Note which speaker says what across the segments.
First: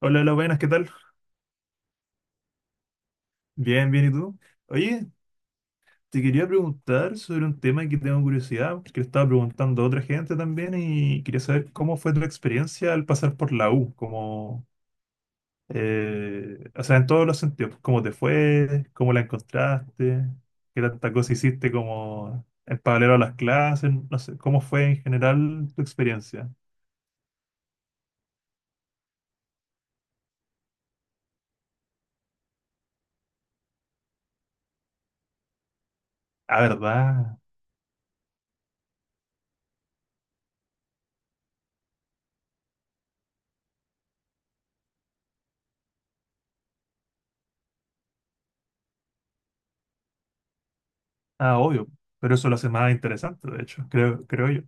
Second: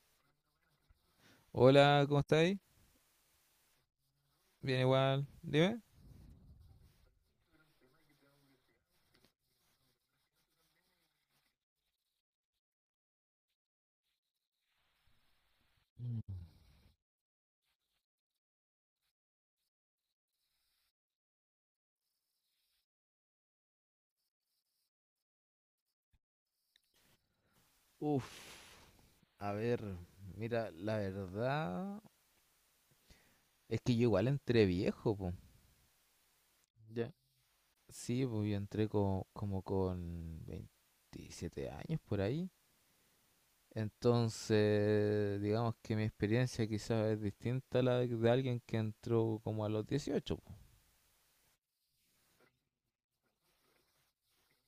Speaker 1: Hola, hola, buenas, ¿qué tal?
Speaker 2: Hola, ¿cómo estáis?
Speaker 1: Bien, bien, ¿y tú?
Speaker 2: Bien
Speaker 1: Oye,
Speaker 2: igual, dime.
Speaker 1: te quería preguntar sobre un tema que tengo curiosidad, porque le estaba preguntando a otra gente también y quería saber cómo fue tu experiencia al pasar por la U, como, o sea, en todos los sentidos, cómo te fue, cómo la encontraste, qué tanta cosa hiciste como en paralelo a las clases, no sé, cómo fue en general tu experiencia.
Speaker 2: Uf, a ver, mira, la verdad es que yo igual entré viejo, pues.
Speaker 1: Ah,
Speaker 2: Ya.
Speaker 1: ¿verdad?
Speaker 2: Sí, pues yo entré como con 27 años por ahí. Entonces, digamos que mi experiencia quizás es distinta a la de alguien que entró como a los 18, po.
Speaker 1: Ah, obvio, pero eso lo hace más interesante, de hecho, creo yo.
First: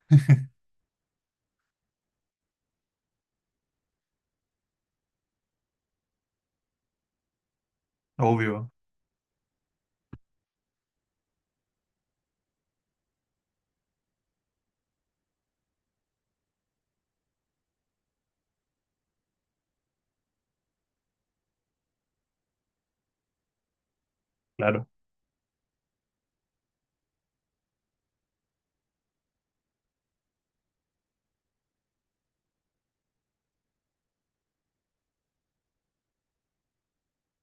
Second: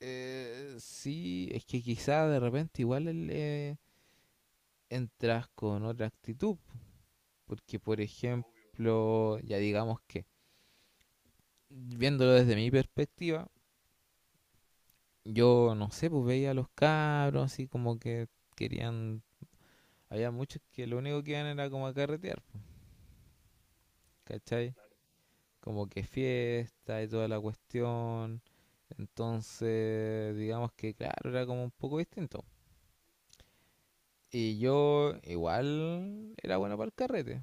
Speaker 2: Sí, es que quizás de repente igual entras con otra actitud. Porque, por
Speaker 1: Obvio,
Speaker 2: ejemplo, ya digamos que viéndolo desde mi perspectiva, yo no sé, pues veía a los cabros así como que querían, había muchos que lo único que iban era como a carretear, ¿cachai?
Speaker 1: claro.
Speaker 2: Como que fiesta y toda la cuestión. Entonces, digamos que claro, era como un poco distinto. Y yo igual era bueno para el carrete,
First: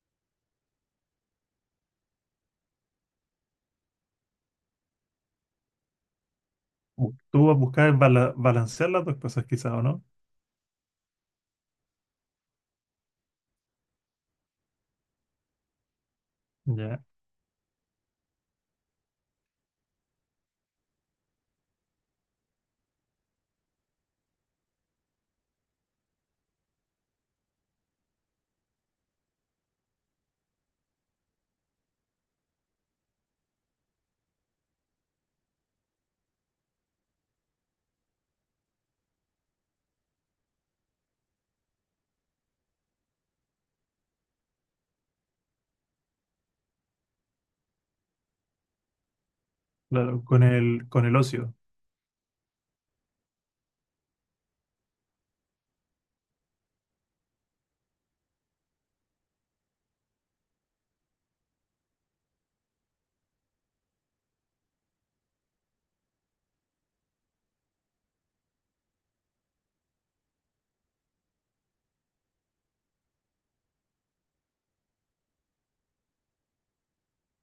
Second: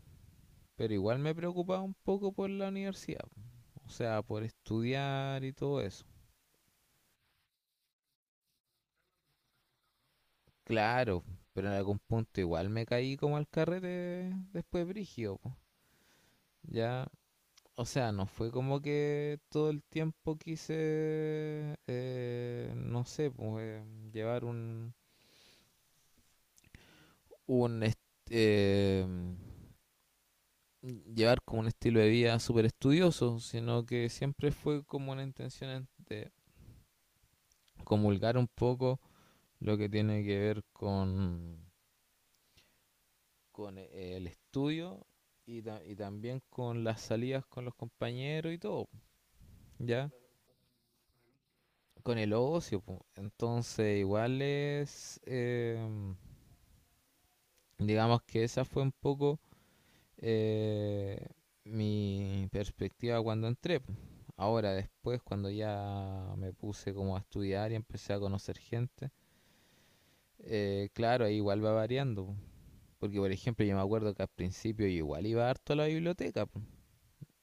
Speaker 2: pero igual me preocupaba un poco por la universidad, o sea, por estudiar y todo eso.
Speaker 1: Tú vas a buscar balancear las dos cosas quizás, ¿o no?
Speaker 2: Claro, pero en algún punto igual me caí como al carrete después brígido, po.
Speaker 1: Ya,
Speaker 2: Ya, o sea, no fue como que todo el tiempo quise, no sé, pues, llevar un, un est- eh, llevar como un estilo de vida súper estudioso, sino que siempre fue como una intención de comulgar un poco lo que tiene que ver con el estudio y, y también con las salidas con los compañeros y todo, ¿ya?
Speaker 1: claro, con el ocio.
Speaker 2: Con el ocio, po. Entonces, igual es, digamos que esa fue un poco eh, mi perspectiva cuando entré, po. Ahora, después, cuando ya me puse como a estudiar y empecé a conocer gente, claro, ahí igual va variando, po. Porque, por ejemplo, yo me acuerdo que al principio yo igual iba harto a la biblioteca, po.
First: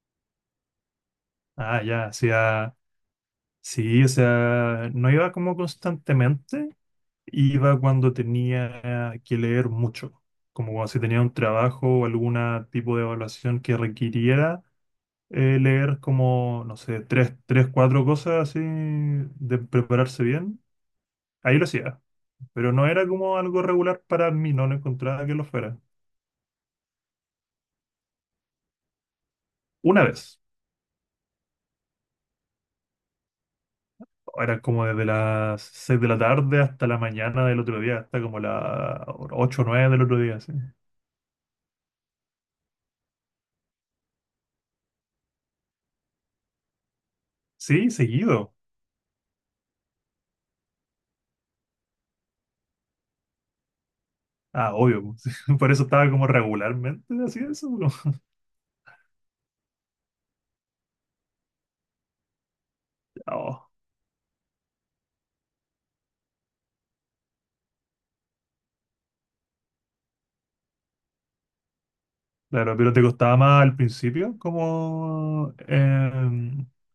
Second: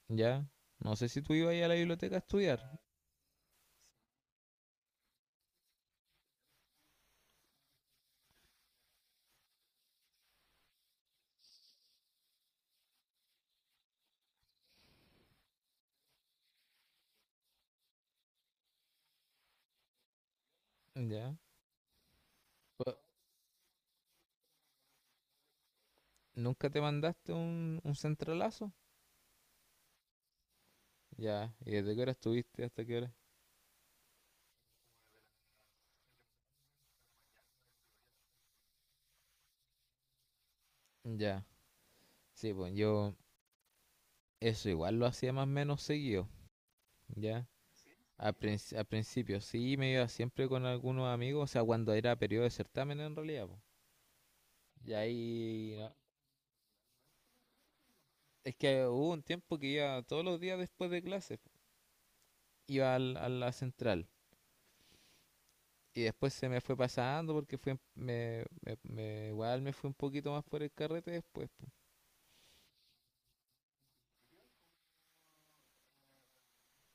Speaker 2: Ya. No sé si tú ibas ahí a la
Speaker 1: Ah, ya, o
Speaker 2: biblioteca a estudiar.
Speaker 1: sea, sí, o sea, no iba como constantemente, iba cuando tenía que leer mucho, como cuando si tenía un trabajo o algún tipo de evaluación que requiriera leer como, no sé, tres, tres, cuatro cosas así, de prepararse bien,
Speaker 2: Ya.
Speaker 1: ahí lo hacía, pero no
Speaker 2: Pues,
Speaker 1: era como algo regular para mí, no lo encontraba que lo fuera.
Speaker 2: ¿nunca te mandaste un centralazo?
Speaker 1: Una vez.
Speaker 2: Ya. ¿Y desde qué hora estuviste hasta qué hora?
Speaker 1: Eran como desde las 6 de la tarde hasta la mañana del otro día, hasta como las ocho o 9 del otro día, sí.
Speaker 2: Ya. Sí, pues yo eso igual lo hacía más o menos seguido. Ya.
Speaker 1: Sí,
Speaker 2: Al,
Speaker 1: seguido.
Speaker 2: princ- al principio sí me iba siempre con algunos amigos, o sea, cuando era periodo de certamen en realidad, po.
Speaker 1: Ah,
Speaker 2: Y
Speaker 1: obvio, pues. Por
Speaker 2: ahí...
Speaker 1: eso
Speaker 2: no.
Speaker 1: estaba como regularmente así eso.
Speaker 2: Es que hubo un tiempo que iba todos los días después de clases, po. Iba a la
Speaker 1: Oh.
Speaker 2: central. Y después se me fue pasando porque fue, me- me- igual me fui un poquito más por el carrete después, po.
Speaker 1: Claro, pero te costaba más al principio, como,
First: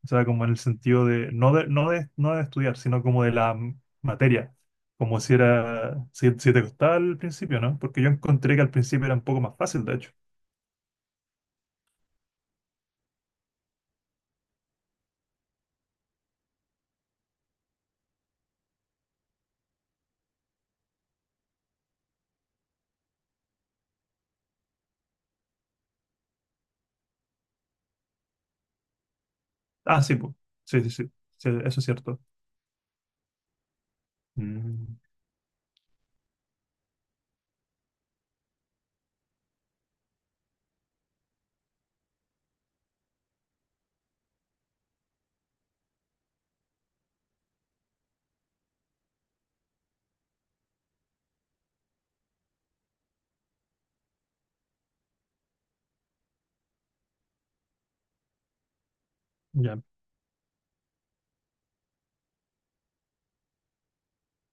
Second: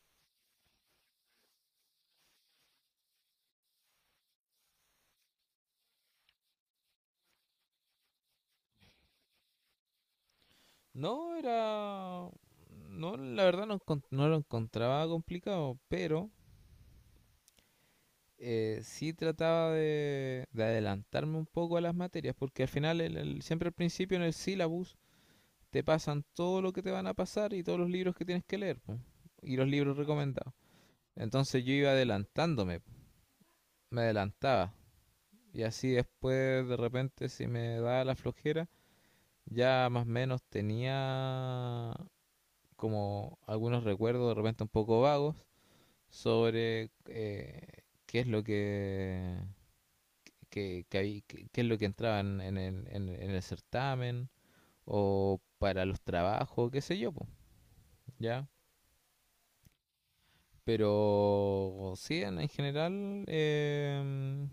Speaker 1: o sea, como en el sentido de, no de estudiar, sino como de la materia. Como si era, si te costaba al principio, ¿no? Porque yo encontré que al principio era un poco más fácil, de hecho.
Speaker 2: No, era... No, la verdad no, no lo encontraba complicado, pero sí trataba de adelantarme un poco a las materias, porque al final, siempre al principio en el syllabus te pasan todo lo que te van a pasar y todos los libros que tienes que leer, po, y los libros
Speaker 1: Ah, sí, pues.
Speaker 2: recomendados.
Speaker 1: Sí, sí, sí. Sí,
Speaker 2: Entonces yo
Speaker 1: eso es
Speaker 2: iba
Speaker 1: cierto.
Speaker 2: adelantándome, po, me adelantaba.
Speaker 1: Mm,
Speaker 2: Y así después de repente si me daba la flojera, ya más o menos tenía como algunos recuerdos de repente un poco vagos sobre qué es lo que, qué es lo que entraba en el certamen o para los trabajos, qué sé yo, po, ¿ya?
Speaker 1: ya.
Speaker 2: Pero sí, en general,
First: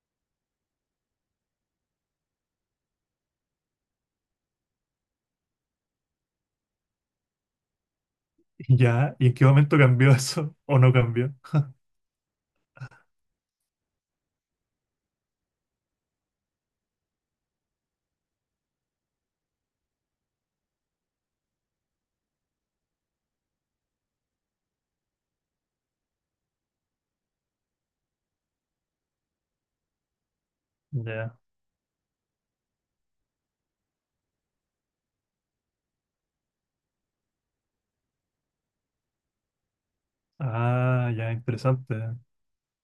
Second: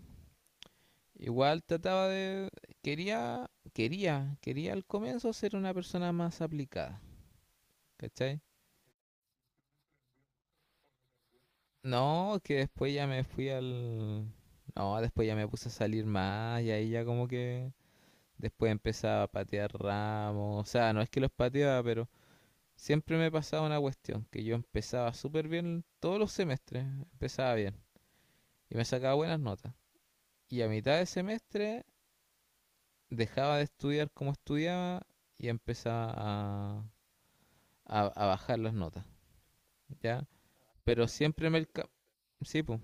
Speaker 2: igual trataba de... quería al comienzo ser una persona más aplicada, ¿cachai?
Speaker 1: ¿Ya? ¿Y en qué momento cambió eso? ¿O no cambió?
Speaker 2: No, que después ya me fui al... No, después ya me puse a salir más y ahí ya como que después empezaba a patear ramos. O sea, no es que los pateaba, pero siempre me pasaba una cuestión, que yo empezaba súper bien todos los semestres, empezaba bien y me sacaba buenas notas. Y a mitad de
Speaker 1: Ya.
Speaker 2: semestre dejaba de estudiar como estudiaba y empezaba a, a bajar las notas, ¿ya? Pero
Speaker 1: Ah, ya,
Speaker 2: siempre me... alca-
Speaker 1: interesante.
Speaker 2: Sí, po,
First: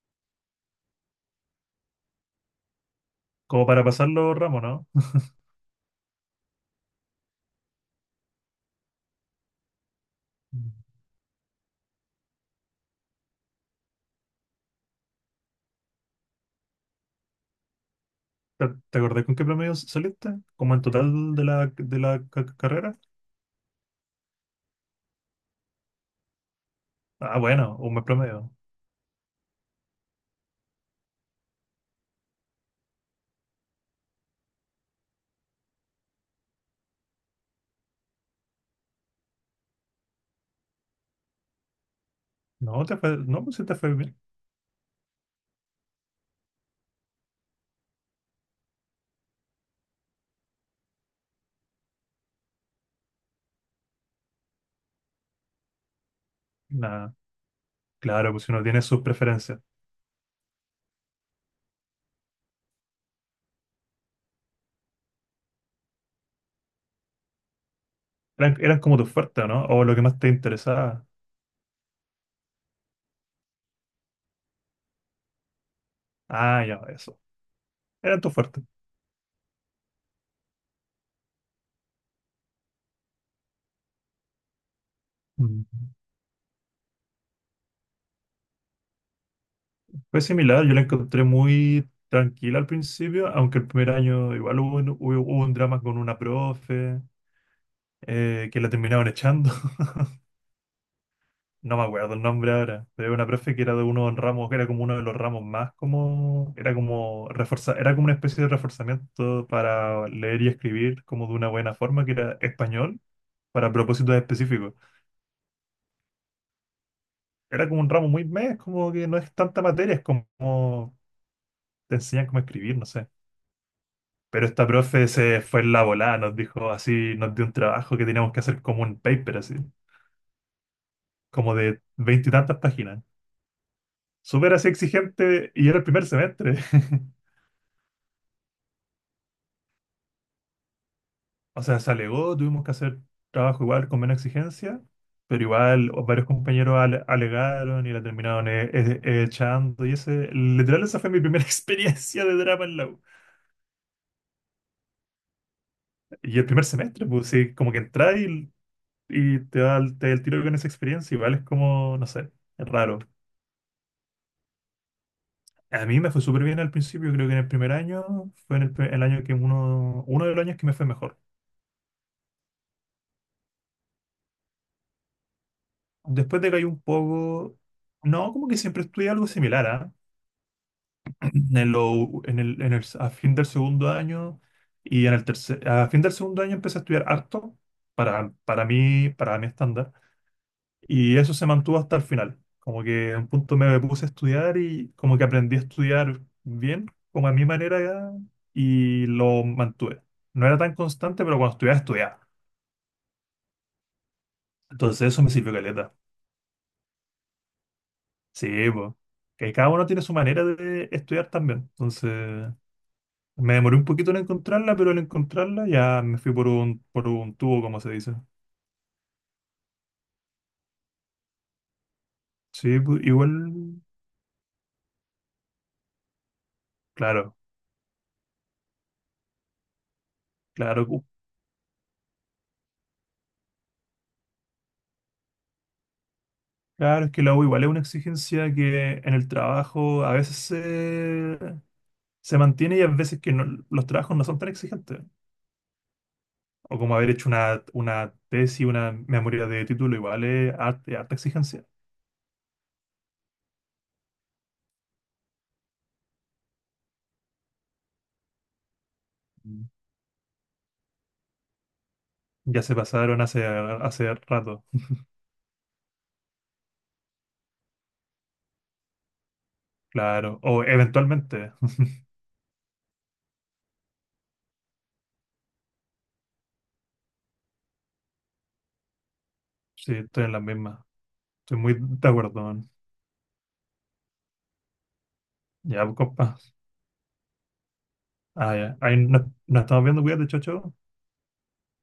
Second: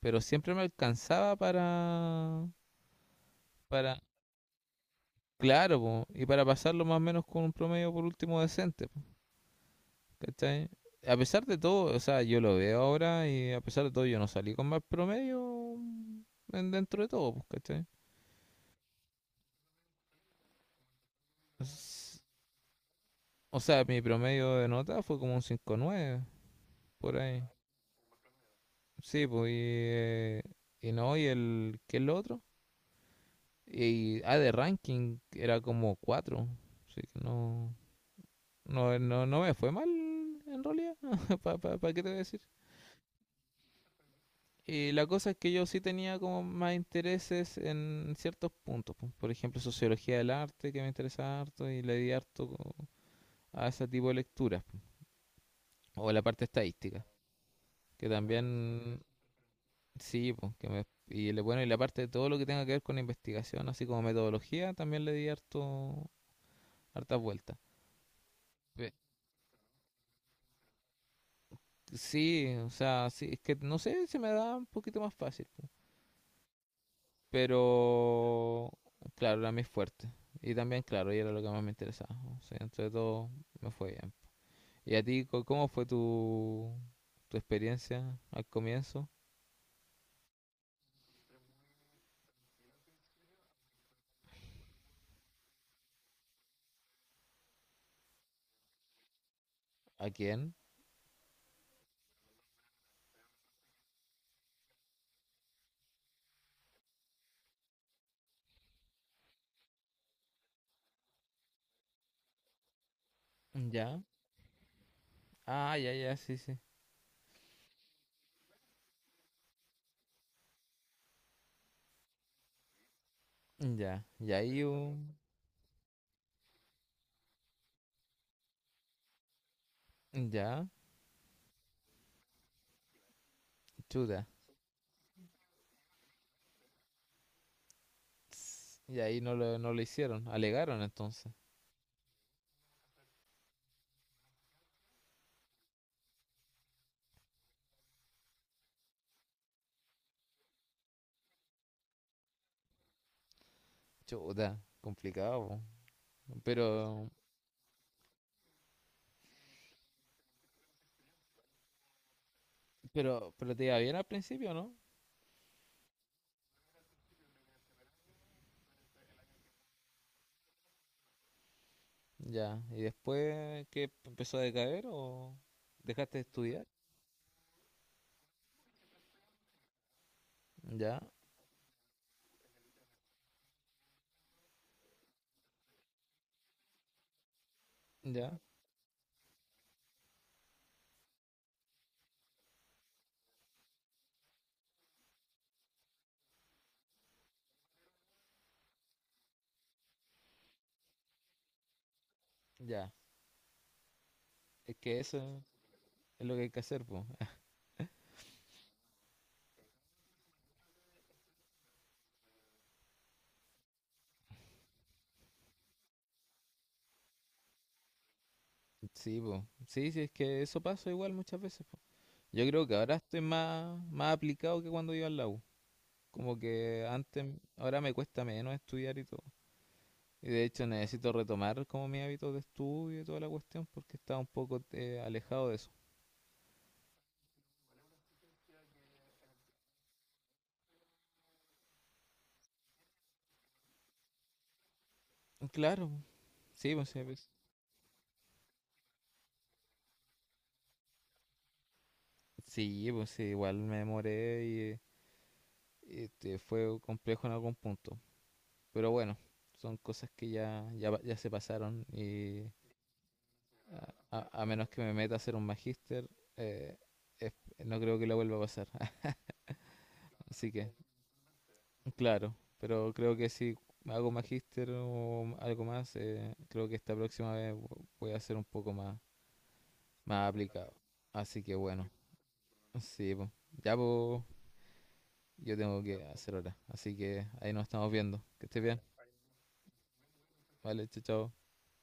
Speaker 2: pero siempre me alcanzaba para...
Speaker 1: Como para pasarlo, ramo, ¿no?
Speaker 2: Claro, po, y para pasarlo más o menos con un promedio por último decente, po, ¿cachai?
Speaker 1: Mm.
Speaker 2: A pesar de todo, o sea, yo lo veo ahora y a pesar de todo yo no salí con más promedio dentro de todo, pues, ¿cachai?
Speaker 1: ¿Te acordás con qué promedio saliste? ¿Como en total de la, de
Speaker 2: S-
Speaker 1: la carrera?
Speaker 2: O sea, mi promedio de nota fue como un 5,9 por
Speaker 1: Ah,
Speaker 2: ahí.
Speaker 1: bueno, un buen promedio.
Speaker 2: Sí, pues, y no, y el, ¿qué es lo otro? Y, ah, de ranking era como 4. Así que no, no me fue mal en realidad, ¿para qué te voy a decir?
Speaker 1: No, te fue, no, pues sí te fue bien.
Speaker 2: Y la cosa es que yo sí tenía como más intereses en ciertos puntos, po. Por ejemplo, sociología del arte, que me interesaba harto, y le di harto a ese tipo de lecturas, po. O la parte estadística,
Speaker 1: Nada.
Speaker 2: que
Speaker 1: Claro, pues si uno tiene
Speaker 2: también,
Speaker 1: sus preferencias.
Speaker 2: sí, po, que me, y le- bueno, y la parte de todo lo que tenga que ver con investigación, así como metodología, también le di harto, hartas vueltas.
Speaker 1: Eran
Speaker 2: Pe-
Speaker 1: como tus fuertes, ¿no? O lo que más te interesaba.
Speaker 2: Sí, o sea, sí, es que no sé, se me da un poquito más fácil.
Speaker 1: Ah, ya, eso. Eran tus fuertes.
Speaker 2: Pero, claro, era mi fuerte. Y también, claro, y era lo que más me interesaba. O sea, entre todo, me fue bien. ¿Y a ti,
Speaker 1: Mm.
Speaker 2: cómo fue tu, experiencia al comienzo?
Speaker 1: Fue similar, yo la encontré muy tranquila al principio, aunque el primer año igual hubo un drama con una profe que la terminaron echando.
Speaker 2: ¿A quién?
Speaker 1: No me acuerdo el nombre ahora, pero era una profe que era de uno de los ramos, que era como uno de los ramos más como, era como reforza, era como una especie de reforzamiento para leer y escribir como de una buena forma, que era español para
Speaker 2: Ya.
Speaker 1: propósitos específicos.
Speaker 2: Ah, ya, ya, sí, sí.
Speaker 1: Era como un ramo muy mes, como que no es tanta materia, es como te enseñan cómo escribir, no sé.
Speaker 2: Ya. Y
Speaker 1: Pero
Speaker 2: ahí
Speaker 1: esta profe
Speaker 2: un...
Speaker 1: se fue en la volada, nos dijo así, nos dio un trabajo que teníamos que hacer como un paper así,
Speaker 2: Ya.
Speaker 1: como de veinte y tantas páginas.
Speaker 2: Chuta.
Speaker 1: Súper así exigente y era el primer semestre.
Speaker 2: Y ahí no lo, hicieron. Alegaron entonces.
Speaker 1: O sea, se alegó, tuvimos que hacer trabajo igual con menos exigencia, pero igual varios compañeros alegaron y la terminaron echando. Y ese, literal, esa fue mi primera experiencia de drama en la U.
Speaker 2: Chuta. Complicado, po.
Speaker 1: Y el primer semestre,
Speaker 2: Pero,
Speaker 1: pues sí, como que entras y te da el tiro con esa experiencia, igual es como, no sé, es raro.
Speaker 2: pero te iba bien al principio, ¿no?
Speaker 1: A mí me fue súper bien al principio, creo que en el primer año fue en el año que uno de los años que me fue mejor.
Speaker 2: Ya, ¿y después qué empezó a decaer o dejaste de
Speaker 1: Después de que hay
Speaker 2: estudiar?
Speaker 1: un poco, no, como que siempre estudié algo similar, ¿ah?
Speaker 2: Ya,
Speaker 1: En lo- en el- A fin del segundo año a fin del segundo año empecé a estudiar harto
Speaker 2: ya,
Speaker 1: para mí, para mi estándar. Y eso se mantuvo hasta el final. Como que en un punto me puse a estudiar y como que aprendí a estudiar bien, como a mi manera, y lo mantuve. No era tan constante, pero cuando estudiaba, estudiaba.
Speaker 2: ya. Es que
Speaker 1: Entonces eso me
Speaker 2: eso
Speaker 1: sirvió caleta.
Speaker 2: es lo que hay que hacer, pues.
Speaker 1: Sí, pues. Que cada uno tiene su manera de estudiar también. Entonces me demoré un poquito en encontrarla, pero al encontrarla ya me fui por un tubo, como se dice.
Speaker 2: Sí, pues. Sí, sí, es que eso pasa igual muchas veces, po. Yo creo que
Speaker 1: Sí,
Speaker 2: ahora
Speaker 1: pues,
Speaker 2: estoy
Speaker 1: igual,
Speaker 2: más aplicado que cuando iba al la U. Como que antes,
Speaker 1: claro,
Speaker 2: ahora me cuesta menos estudiar y todo. Y de hecho
Speaker 1: claro.
Speaker 2: necesito retomar como mi hábito de estudio y toda la cuestión porque estaba un poco alejado de eso.
Speaker 1: Claro, es que la U igual es una exigencia que en el trabajo a veces se mantiene y a veces que los trabajos no son tan exigentes.
Speaker 2: Claro, sí,
Speaker 1: O
Speaker 2: pues
Speaker 1: como
Speaker 2: sí,
Speaker 1: haber hecho
Speaker 2: pues,
Speaker 1: una tesis, una memoria de título, igual es harta exigencia.
Speaker 2: sí, pues, sí, igual me demoré y... este, fue complejo en algún punto. Pero bueno,
Speaker 1: Mm.
Speaker 2: son cosas que ya, ya, ya se pasaron y
Speaker 1: Ya se pasaron
Speaker 2: a,
Speaker 1: hace
Speaker 2: a- a
Speaker 1: rato,
Speaker 2: menos que me meta a hacer un magíster, eh, es- no creo que lo vuelva a pasar.
Speaker 1: claro.
Speaker 2: Así
Speaker 1: O
Speaker 2: que,
Speaker 1: eventualmente,
Speaker 2: claro, pero creo que si hago magíster o algo más, creo que esta próxima vez voy a ser un poco más,
Speaker 1: sí, estoy en las
Speaker 2: aplicado.
Speaker 1: mismas.
Speaker 2: Así que
Speaker 1: Estoy muy
Speaker 2: bueno,
Speaker 1: de acuerdo, man.
Speaker 2: sí, po. Ya po, yo tengo
Speaker 1: Ya, pues,
Speaker 2: que hacer
Speaker 1: compa.
Speaker 2: ahora. Así que ahí nos estamos viendo. Que
Speaker 1: Ah,
Speaker 2: estés
Speaker 1: ya.
Speaker 2: bien.
Speaker 1: Ahí nos estamos viendo, cuídate, chao, chao.
Speaker 2: Vale, chao, chao.